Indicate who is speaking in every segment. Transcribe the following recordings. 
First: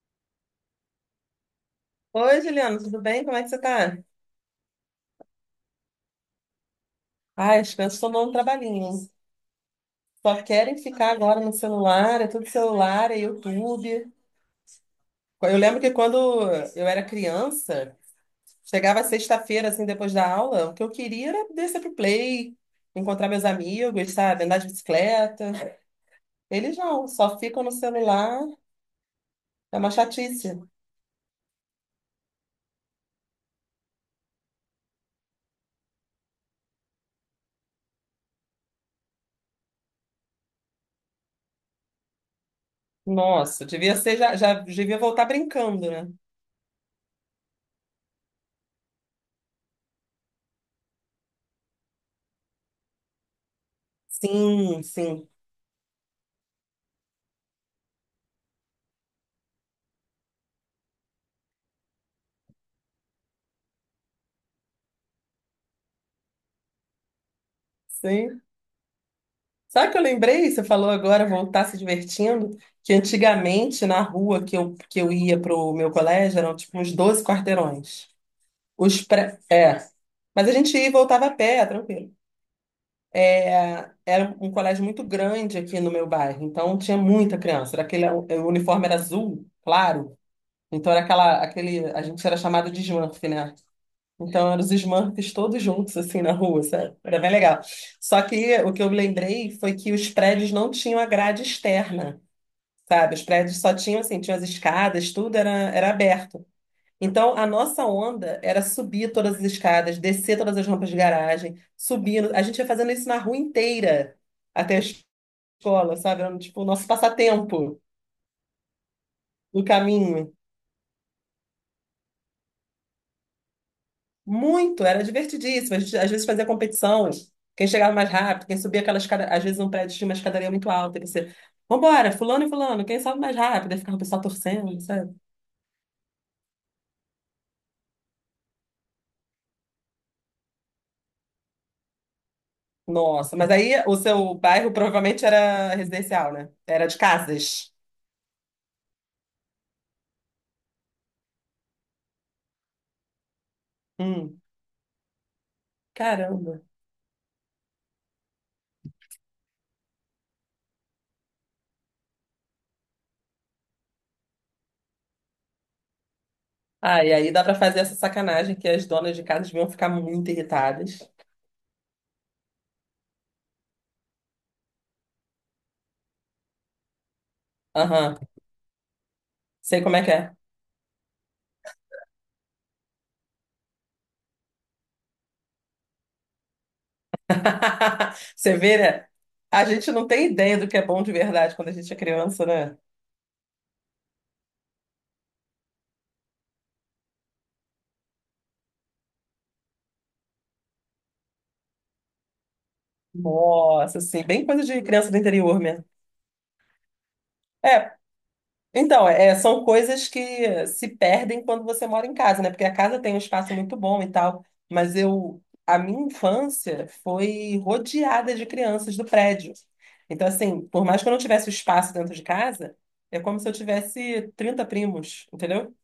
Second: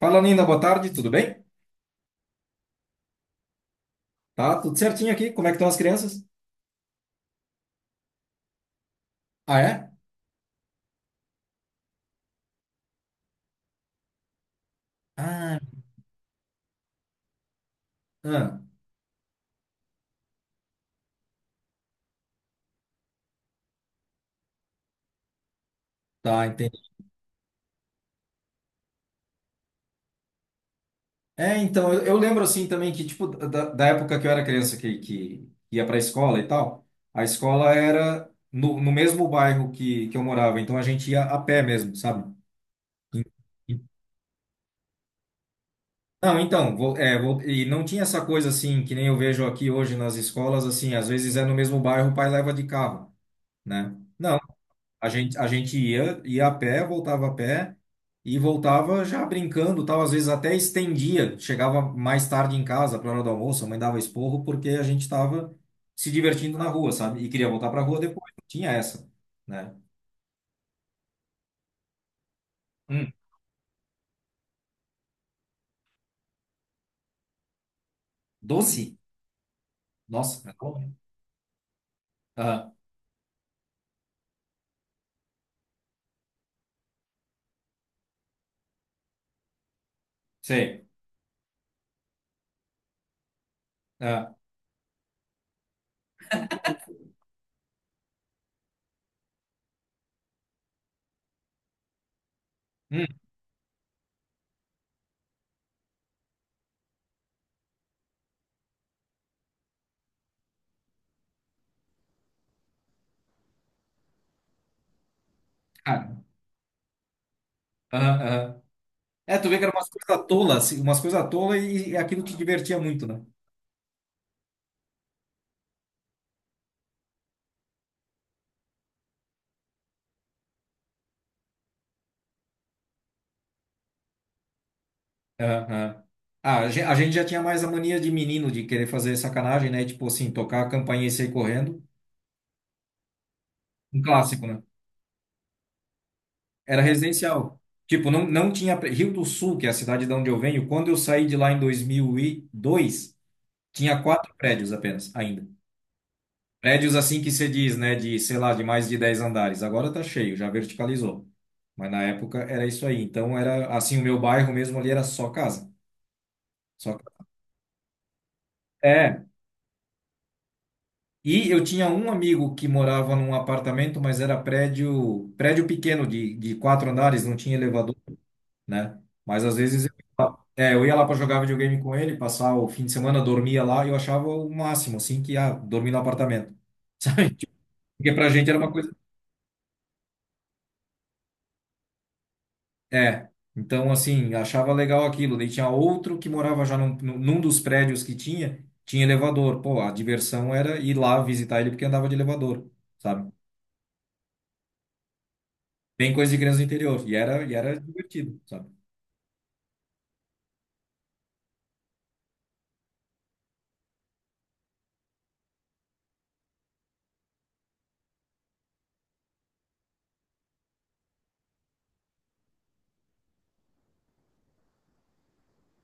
Speaker 1: Fala, Nina, boa tarde, tudo bem?
Speaker 2: Oi, Juliana, tudo bem? Como é que você tá?
Speaker 1: Tá tudo certinho aqui? Como é que estão as crianças?
Speaker 2: Ai, as crianças estão dando um trabalhinho, hein?
Speaker 1: Ah, é?
Speaker 2: Só querem ficar agora no celular, é tudo celular, é YouTube. Eu
Speaker 1: Ah,
Speaker 2: lembro que quando eu era criança,
Speaker 1: ah,
Speaker 2: chegava sexta-feira, assim, depois da aula, o que eu queria era descer pro play, encontrar meus amigos, sabe? Andar de bicicleta.
Speaker 1: tá,
Speaker 2: Eles
Speaker 1: entendi.
Speaker 2: não, só ficam no celular, é uma chatice.
Speaker 1: É, então, eu lembro assim também que, tipo, da época que eu era criança que ia pra escola e tal, a escola era no mesmo bairro que eu morava, então a gente ia a pé mesmo, sabe? E-
Speaker 2: Nossa,
Speaker 1: e-
Speaker 2: devia ser, já devia voltar brincando, né?
Speaker 1: Não, então, e não tinha essa coisa assim, que nem eu vejo aqui hoje nas escolas, assim, às vezes é no mesmo bairro, o pai leva de carro, né? Não.
Speaker 2: Sim,
Speaker 1: A
Speaker 2: sim.
Speaker 1: gente, a gente ia a pé, voltava a pé e voltava já brincando, tal, às vezes até estendia, chegava mais tarde em casa para hora do almoço, a mãe dava esporro porque a gente estava se divertindo na rua, sabe? E queria voltar para rua depois,
Speaker 2: Sim,
Speaker 1: tinha essa, né?
Speaker 2: sabe o que eu lembrei? Você falou agora voltar se divertindo, que
Speaker 1: Hum,
Speaker 2: antigamente na rua que eu ia para o meu colégio eram tipo uns 12 quarteirões.
Speaker 1: doce?
Speaker 2: É. Mas
Speaker 1: Nossa,
Speaker 2: a
Speaker 1: é
Speaker 2: gente
Speaker 1: bom,
Speaker 2: ia e
Speaker 1: né?
Speaker 2: voltava a pé, tranquilo.
Speaker 1: Aham,
Speaker 2: É, era um colégio muito grande aqui no meu bairro, então tinha muita criança. Era aquele, o uniforme era azul, claro.
Speaker 1: sei.
Speaker 2: Então era a gente era chamado de Smurf, né?
Speaker 1: Aham,
Speaker 2: Então, eram os Smurfs todos juntos, assim, na rua, sabe? Era bem legal. Só que o que eu me lembrei foi que os prédios não tinham a grade externa,
Speaker 1: hum,
Speaker 2: sabe? Os prédios só tinham, assim, tinham as escadas, tudo era aberto. Então, a nossa onda era subir todas as escadas, descer todas as rampas de garagem, subindo. A gente ia fazendo isso na rua inteira, até a escola,
Speaker 1: cara.
Speaker 2: sabe? Era, tipo, o nosso passatempo
Speaker 1: Aham, aham. É, tu vê que
Speaker 2: no
Speaker 1: eram umas coisas
Speaker 2: caminho.
Speaker 1: tolas, assim, umas coisas tolas e aquilo te divertia muito, né?
Speaker 2: Muito, era divertidíssimo. A gente, às vezes fazia competição, quem chegava mais rápido, quem subia aquelas escadas, às vezes um prédio tinha uma escadaria muito alta, e você, vambora, fulano e fulano, quem sobe mais rápido? Aí ficava o pessoal torcendo, sabe?
Speaker 1: Aham. Ah, a gente já tinha mais a mania de menino de querer fazer sacanagem, né? Tipo assim, tocar a campainha e sair correndo.
Speaker 2: Nossa, mas aí o
Speaker 1: Um
Speaker 2: seu
Speaker 1: clássico, né?
Speaker 2: bairro provavelmente era residencial, né?
Speaker 1: Era
Speaker 2: Era de
Speaker 1: residencial.
Speaker 2: casas.
Speaker 1: Tipo, não tinha. Rio do Sul, que é a cidade de onde eu venho, quando eu saí de lá em 2002, tinha quatro
Speaker 2: Hum,
Speaker 1: prédios apenas, ainda.
Speaker 2: caramba.
Speaker 1: Prédios assim que se diz, né? De, sei lá, de mais de 10 andares. Agora tá cheio, já verticalizou. Mas na época era isso aí. Então era assim, o meu bairro mesmo ali era só casa. Só
Speaker 2: Ah, e
Speaker 1: casa.
Speaker 2: aí dá pra fazer essa sacanagem que as donas de casas vão ficar muito irritadas.
Speaker 1: E eu tinha um amigo que morava num apartamento, mas era prédio, prédio pequeno de 4 andares, não tinha elevador,
Speaker 2: Aham,
Speaker 1: né? Mas às
Speaker 2: sei
Speaker 1: vezes
Speaker 2: como é que é.
Speaker 1: eu ia lá para jogar videogame com ele, passar o fim de semana, dormia lá, e eu achava o máximo, assim, que ah, dormir no apartamento. Sabe? Tipo, porque pra gente
Speaker 2: Você
Speaker 1: era uma
Speaker 2: vê,
Speaker 1: coisa.
Speaker 2: né? A gente não tem ideia do que é bom de verdade quando a gente é criança, né?
Speaker 1: É. Então, assim, achava legal aquilo. Daí tinha outro que morava já num dos prédios que tinha elevador. Pô, a diversão era ir lá visitar ele porque andava de elevador, sabe?
Speaker 2: Nossa, assim, bem coisa de criança do interior mesmo.
Speaker 1: Bem coisa de criança do interior. E era
Speaker 2: É,
Speaker 1: divertido, sabe?
Speaker 2: então, é, são coisas que se perdem quando você mora em casa, né? Porque a casa tem um espaço muito bom e tal, mas a minha infância foi rodeada de crianças do prédio. Então, assim, por mais que eu não tivesse o espaço dentro de casa, é como se eu tivesse 30 primos, entendeu?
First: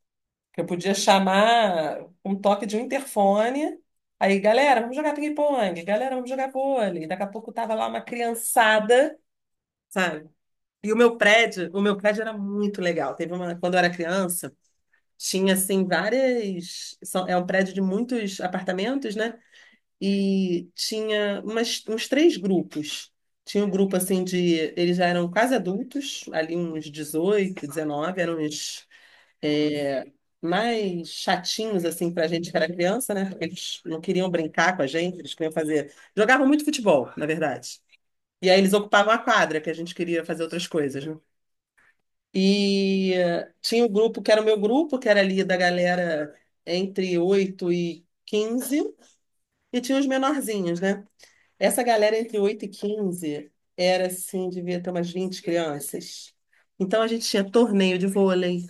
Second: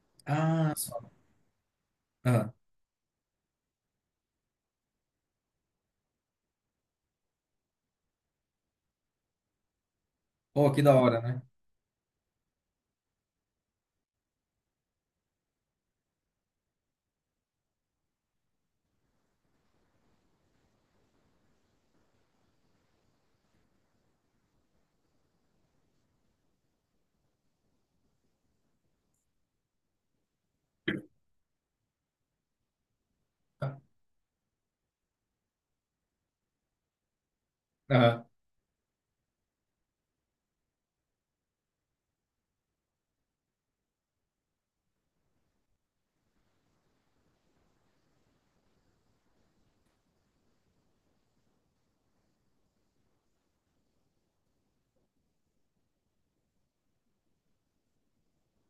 Speaker 2: Que eu
Speaker 1: Ah,
Speaker 2: podia
Speaker 1: só.
Speaker 2: chamar um
Speaker 1: Aham.
Speaker 2: toque de um interfone. Aí, galera, vamos jogar ping-pong, galera, vamos jogar vôlei. Daqui a pouco tava lá uma criançada, sabe?
Speaker 1: Oh, que
Speaker 2: E
Speaker 1: da
Speaker 2: o meu
Speaker 1: hora, né?
Speaker 2: prédio, o meu prédio era muito legal. Quando eu era criança, tinha assim várias, é um prédio de muitos apartamentos, né? E tinha uns três grupos. Tinha um grupo assim de, eles já eram quase adultos, ali uns 18, 19 eram uns é, mais chatinhos assim pra gente que era criança, né? Porque eles não queriam brincar com a gente, eles queriam fazer, jogavam muito futebol, na verdade.
Speaker 1: Aham.
Speaker 2: E aí eles ocupavam a quadra, que a gente queria fazer outras coisas, né? E tinha o grupo que era o meu grupo, que era ali da galera entre 8 e 15 e tinha os menorzinhos, né? Essa galera entre 8 e 15 era assim, devia ter umas 20 crianças. Então a gente tinha torneio de vôlei,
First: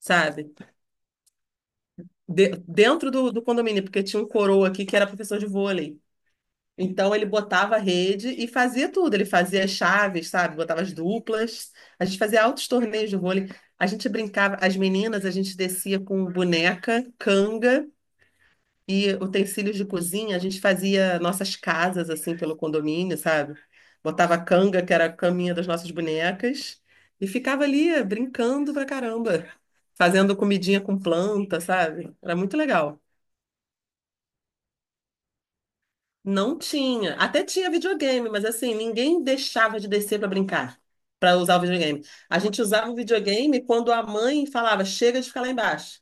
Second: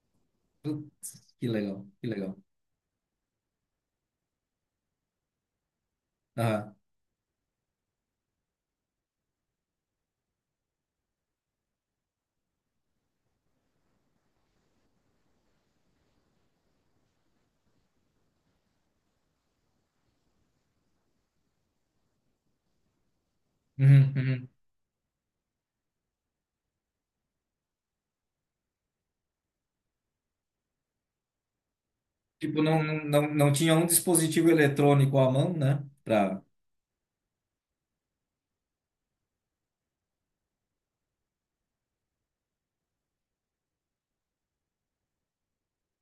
Speaker 2: sabe?
Speaker 1: Putz, que legal, que legal.
Speaker 2: Dentro do condomínio, porque tinha um coroa aqui que era professor de vôlei.
Speaker 1: Aham.
Speaker 2: Então ele botava a rede e fazia tudo. Ele fazia as chaves, sabe? Botava as duplas. A gente fazia altos torneios de vôlei. A gente brincava, as meninas, a gente descia com boneca, canga e utensílios de cozinha. A gente fazia nossas casas assim pelo condomínio, sabe?
Speaker 1: Uhum,
Speaker 2: Botava a
Speaker 1: uhum.
Speaker 2: canga, que era a caminha das nossas bonecas, e ficava ali brincando pra caramba, fazendo comidinha com planta, sabe? Era muito
Speaker 1: Tipo, não,
Speaker 2: legal.
Speaker 1: não, não não tinha um dispositivo eletrônico à mão, né? Pra...
Speaker 2: Não tinha. Até tinha videogame, mas assim, ninguém deixava de descer para brincar, para usar o videogame. A gente usava o videogame quando a mãe falava, chega de ficar lá embaixo.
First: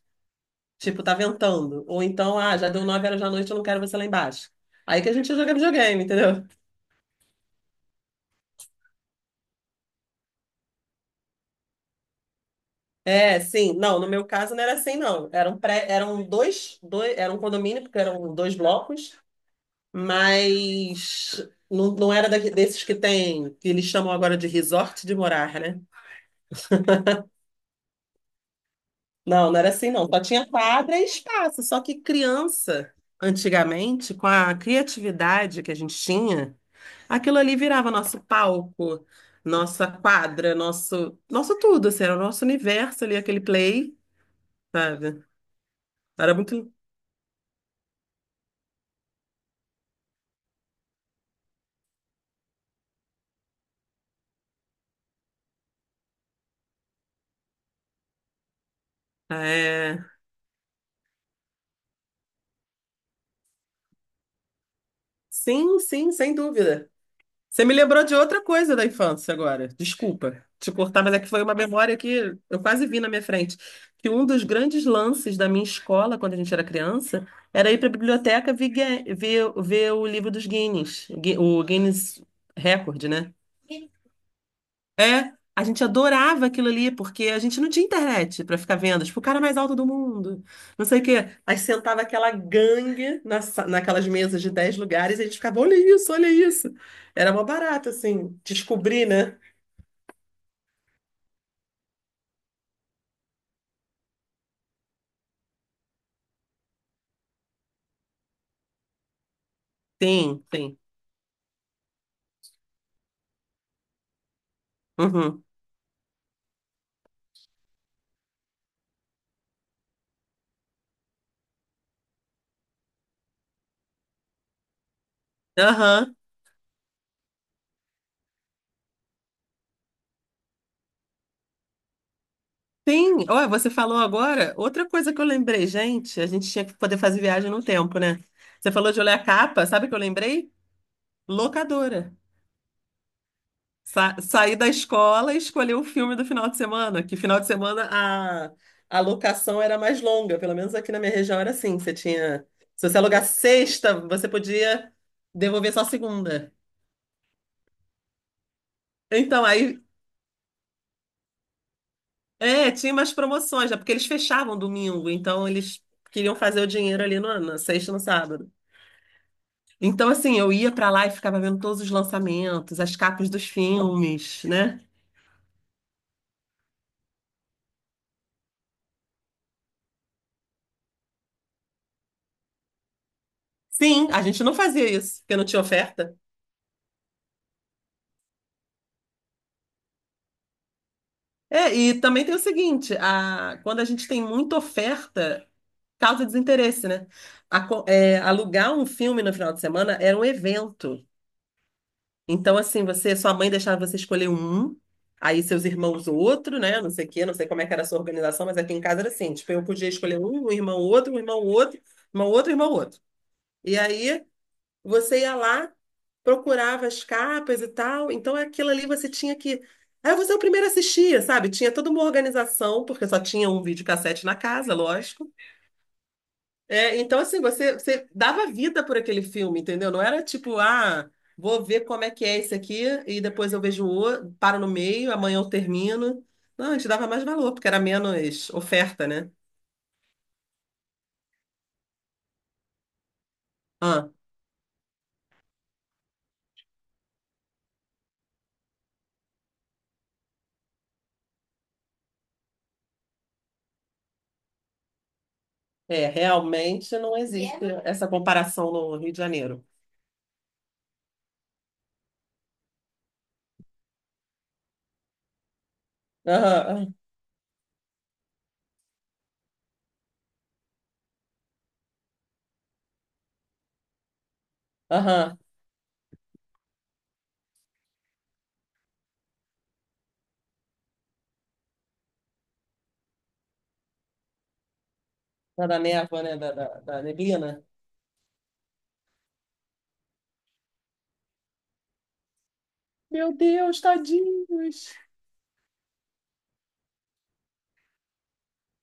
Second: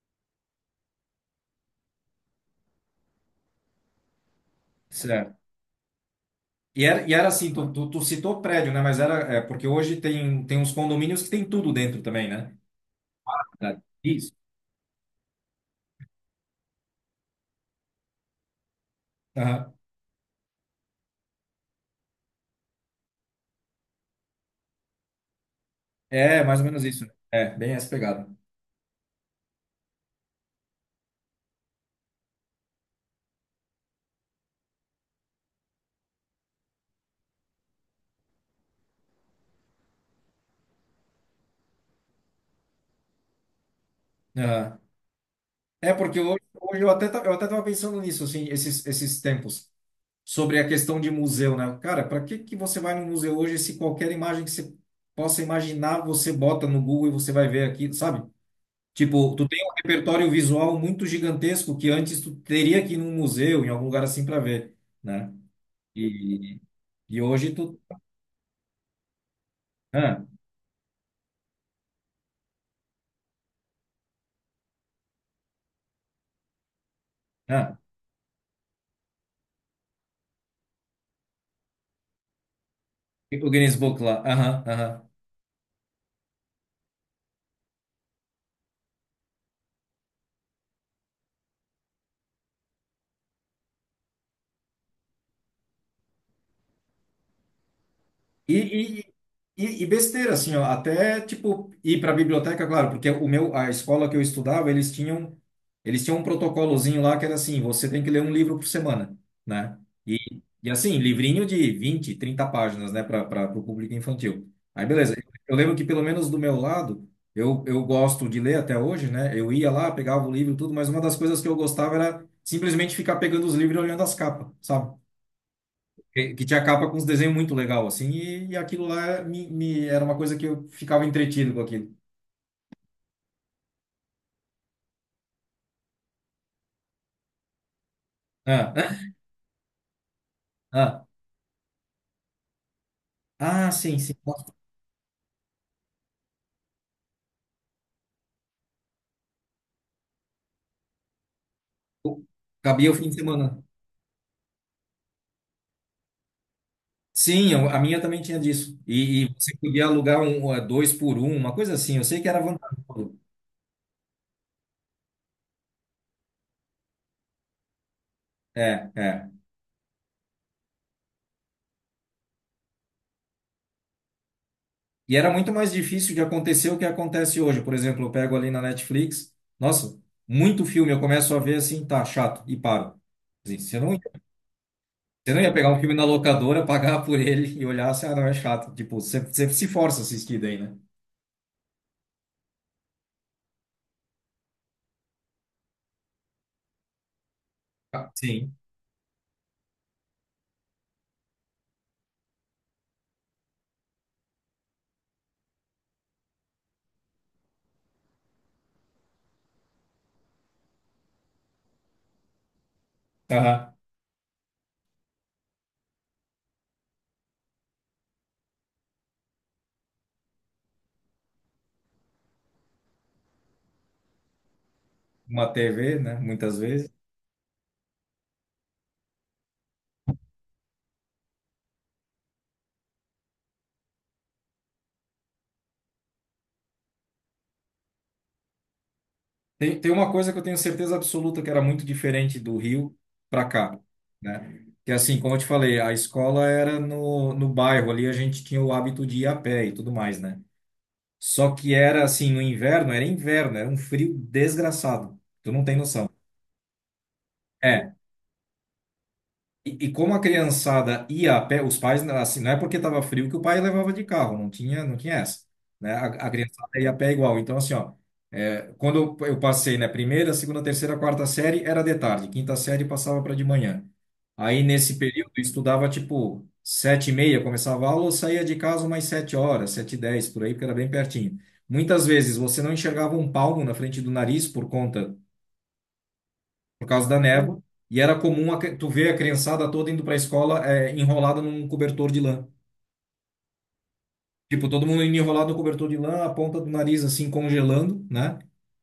Speaker 2: Tipo, tá ventando. Ou então, ah, já deu 9 horas da noite, eu não quero você lá embaixo. Aí que a gente
Speaker 1: Certo.
Speaker 2: ia jogar videogame, entendeu?
Speaker 1: E era assim, tu citou prédio, né? Mas era, é, porque hoje tem, tem uns condomínios que tem tudo dentro também, né?
Speaker 2: É, sim.
Speaker 1: Tá.
Speaker 2: Não, no meu
Speaker 1: Isso.
Speaker 2: caso não era assim, não. Era um condomínio, porque eram dois blocos,
Speaker 1: Aham.
Speaker 2: mas não, não era desses que tem, que eles chamam agora de resort de morar.
Speaker 1: É, mais ou menos isso. Né? É, bem essa pegada.
Speaker 2: Não, não era assim, não. Só tinha quadra e espaço. Só que criança, antigamente, com a criatividade que a gente tinha, aquilo ali virava nosso palco, nossa quadra, nosso tudo, assim, era o nosso universo ali, aquele play,
Speaker 1: Aham.
Speaker 2: sabe?
Speaker 1: É, porque
Speaker 2: Era
Speaker 1: hoje,
Speaker 2: muito.
Speaker 1: hoje eu até, eu até tava pensando nisso, assim, esses, esses tempos. Sobre a questão de museu, né? Cara, para que que você vai no museu hoje se qualquer imagem que você possa imaginar, você bota no Google e você vai ver aqui, sabe? Tipo, tu tem um
Speaker 2: É...
Speaker 1: repertório visual muito gigantesco que antes tu teria que ir num museu, em algum lugar assim para ver, né?
Speaker 2: Sim, sim, sem
Speaker 1: E,
Speaker 2: dúvida.
Speaker 1: e hoje
Speaker 2: Você me
Speaker 1: tu...
Speaker 2: lembrou de outra coisa da infância agora.
Speaker 1: Ah,
Speaker 2: Desculpa te cortar, mas é que foi uma memória que eu quase vi na minha frente. Que um dos grandes lances da minha escola, quando a gente era criança, era
Speaker 1: ah,
Speaker 2: ir para a biblioteca ver o livro dos Guinness, Gui- o Guinness Record, né?
Speaker 1: O Guinness Book lá. Aham, aham.
Speaker 2: É, a gente adorava aquilo ali, porque a gente não tinha internet pra ficar vendo, tipo, o cara mais alto do mundo, não sei o quê. Aí sentava aquela gangue naquelas mesas de 10 lugares e a gente ficava, olha isso, olha isso. Era mó barato, assim,
Speaker 1: E, e,
Speaker 2: descobrir, né?
Speaker 1: e besteira, assim, ó, até, tipo, ir para a biblioteca, claro, porque o meu, a escola que eu estudava, eles tinham um protocolozinho lá que era assim, você tem que ler um livro por semana, né? E,
Speaker 2: Sim,
Speaker 1: e
Speaker 2: sim.
Speaker 1: assim, livrinho de 20 30 páginas, né, para o público infantil. Aí, beleza.
Speaker 2: Uhum.
Speaker 1: Eu lembro que, pelo menos do meu lado, eu gosto de ler até hoje, né? Eu ia lá, pegava o livro e tudo, mas uma das coisas que eu gostava era simplesmente ficar pegando os livros e olhando as capas, sabe?
Speaker 2: Aham.
Speaker 1: Que tinha capa com uns desenhos muito legal, assim, e aquilo lá era uma coisa que eu ficava entretido com aquilo.
Speaker 2: Sim, olha, você falou agora, outra coisa que eu lembrei, gente, a gente tinha que poder fazer viagem no tempo, né? Você falou de
Speaker 1: Ah,
Speaker 2: olhar a capa, sabe o que eu lembrei?
Speaker 1: ah,
Speaker 2: Locadora.
Speaker 1: ah, sim, sim.
Speaker 2: Sa saí da escola e escolhi o filme do final de semana, que final de semana a locação era mais longa, pelo menos aqui na minha região era assim. Se
Speaker 1: Cabia o
Speaker 2: você
Speaker 1: fim de
Speaker 2: alugar
Speaker 1: semana.
Speaker 2: sexta, você podia devolver só segunda.
Speaker 1: Sim, a minha também tinha disso. E
Speaker 2: Então,
Speaker 1: você
Speaker 2: aí,
Speaker 1: podia alugar um, dois por um, uma coisa assim. Eu sei que era
Speaker 2: tinha umas
Speaker 1: vantajoso.
Speaker 2: promoções, né? Porque eles fechavam domingo, então eles queriam fazer o dinheiro ali na sexta e no sábado.
Speaker 1: É, é.
Speaker 2: Então, assim, eu ia pra lá e ficava vendo todos os lançamentos, as capas dos filmes, né?
Speaker 1: E era muito mais difícil de acontecer o que acontece hoje. Por exemplo, eu pego ali na Netflix, nossa, muito filme, eu começo a ver assim, tá chato, e paro. Assim, Você não
Speaker 2: Sim, a gente não fazia isso,
Speaker 1: Você
Speaker 2: porque
Speaker 1: não
Speaker 2: não
Speaker 1: ia
Speaker 2: tinha
Speaker 1: pegar um filme na
Speaker 2: oferta.
Speaker 1: locadora, pagar por ele e olhar, assim, ah, não, é chato. Tipo, você, você se força a assistir daí, né?
Speaker 2: É, e também tem o seguinte, quando a gente tem muita oferta, causa desinteresse, né? A co-
Speaker 1: Ah,
Speaker 2: é,
Speaker 1: sim.
Speaker 2: alugar um filme no final de semana era um evento. Então, assim, sua mãe deixava você escolher um, aí seus irmãos outro, né? Não sei o quê, não sei como é que era a sua organização, mas aqui em casa era assim, tipo, eu podia escolher um, um irmão outro, irmão outro, irmão outro.
Speaker 1: Aham.
Speaker 2: E aí você ia lá, procurava as capas e tal, então aquilo ali você tinha que. Aí você é o primeiro a assistir, sabe? Tinha toda uma organização, porque só tinha um videocassete na casa, lógico.
Speaker 1: Uma TV, né? Muitas vezes.
Speaker 2: É, então, assim, você dava vida por aquele filme, entendeu? Não era tipo, ah, vou ver como é que é esse aqui, e depois eu vejo o outro, paro no meio, amanhã eu termino. Não, a gente dava mais valor, porque era menos oferta, né?
Speaker 1: Tem, tem uma coisa que eu tenho certeza absoluta que era muito diferente do Rio para cá,
Speaker 2: Ah,
Speaker 1: né? Que assim, como eu te falei, a escola era no bairro ali, a gente tinha o hábito de ir a pé e tudo mais, né? Só que era assim, no inverno, era um frio desgraçado. Tu não tem
Speaker 2: é,
Speaker 1: noção.
Speaker 2: realmente não existe
Speaker 1: É.
Speaker 2: essa comparação no Rio de Janeiro.
Speaker 1: E, e como a criançada ia a pé, os pais, assim, não é porque estava frio que o pai levava de carro, não tinha essa, né? A
Speaker 2: Aham,
Speaker 1: criançada ia a
Speaker 2: aham.
Speaker 1: pé igual. Então, assim, ó, é, quando eu passei, né, primeira, segunda, terceira, quarta série era de tarde, quinta série passava para de manhã. Aí, nesse período,
Speaker 2: Aham.
Speaker 1: eu estudava, tipo, 7:30, começava a aula, eu saía de casa umas 7 horas, 7:10, por aí, porque era bem pertinho. Muitas vezes você não enxergava um palmo na frente do nariz
Speaker 2: Da névoa, né? Da, da,
Speaker 1: por
Speaker 2: da
Speaker 1: causa da névoa,
Speaker 2: neblina.
Speaker 1: e era comum tu ver a criançada toda indo para a escola enrolada num cobertor de lã.
Speaker 2: Meu Deus,
Speaker 1: Tipo, todo
Speaker 2: tadinhos.
Speaker 1: mundo indo enrolado no cobertor de lã, a ponta do nariz assim congelando, né?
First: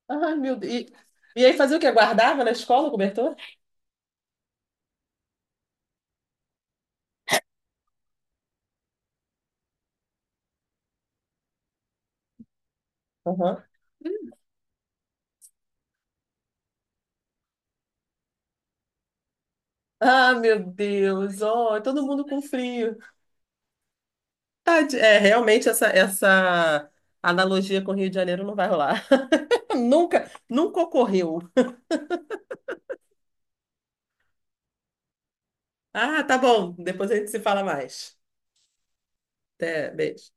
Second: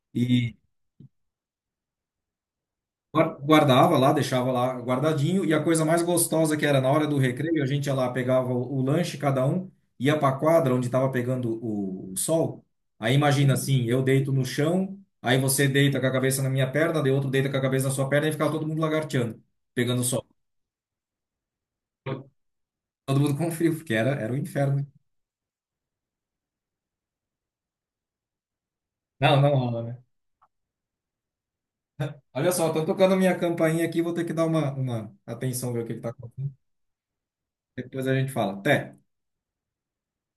Speaker 2: Ai, meu
Speaker 1: E
Speaker 2: Deus. E aí fazia o quê? Guardava na escola o cobertor?
Speaker 1: guardava lá, deixava lá guardadinho, e a coisa mais gostosa que era na hora do recreio, a gente ia lá, pegava o lanche, cada um, ia para a quadra onde estava pegando o sol. Aí imagina
Speaker 2: Aham.
Speaker 1: assim, eu deito no chão, aí você deita com a cabeça na minha perna, de outro deita com a cabeça na sua perna e ficava todo mundo lagarteando, pegando sol.
Speaker 2: Ah, meu Deus. Oh, todo mundo com frio.
Speaker 1: Todo mundo com frio, porque era, era um inferno.
Speaker 2: É, realmente essa analogia com o Rio de Janeiro não vai rolar.
Speaker 1: Não, não rola, né?
Speaker 2: Nunca, nunca ocorreu.
Speaker 1: Olha só, tô tocando minha campainha aqui, vou ter que dar uma atenção, ver o que que tá
Speaker 2: Ah, tá
Speaker 1: acontecendo.
Speaker 2: bom. Depois a gente se fala
Speaker 1: Depois a
Speaker 2: mais.
Speaker 1: gente fala. Até.
Speaker 2: Até, beijo.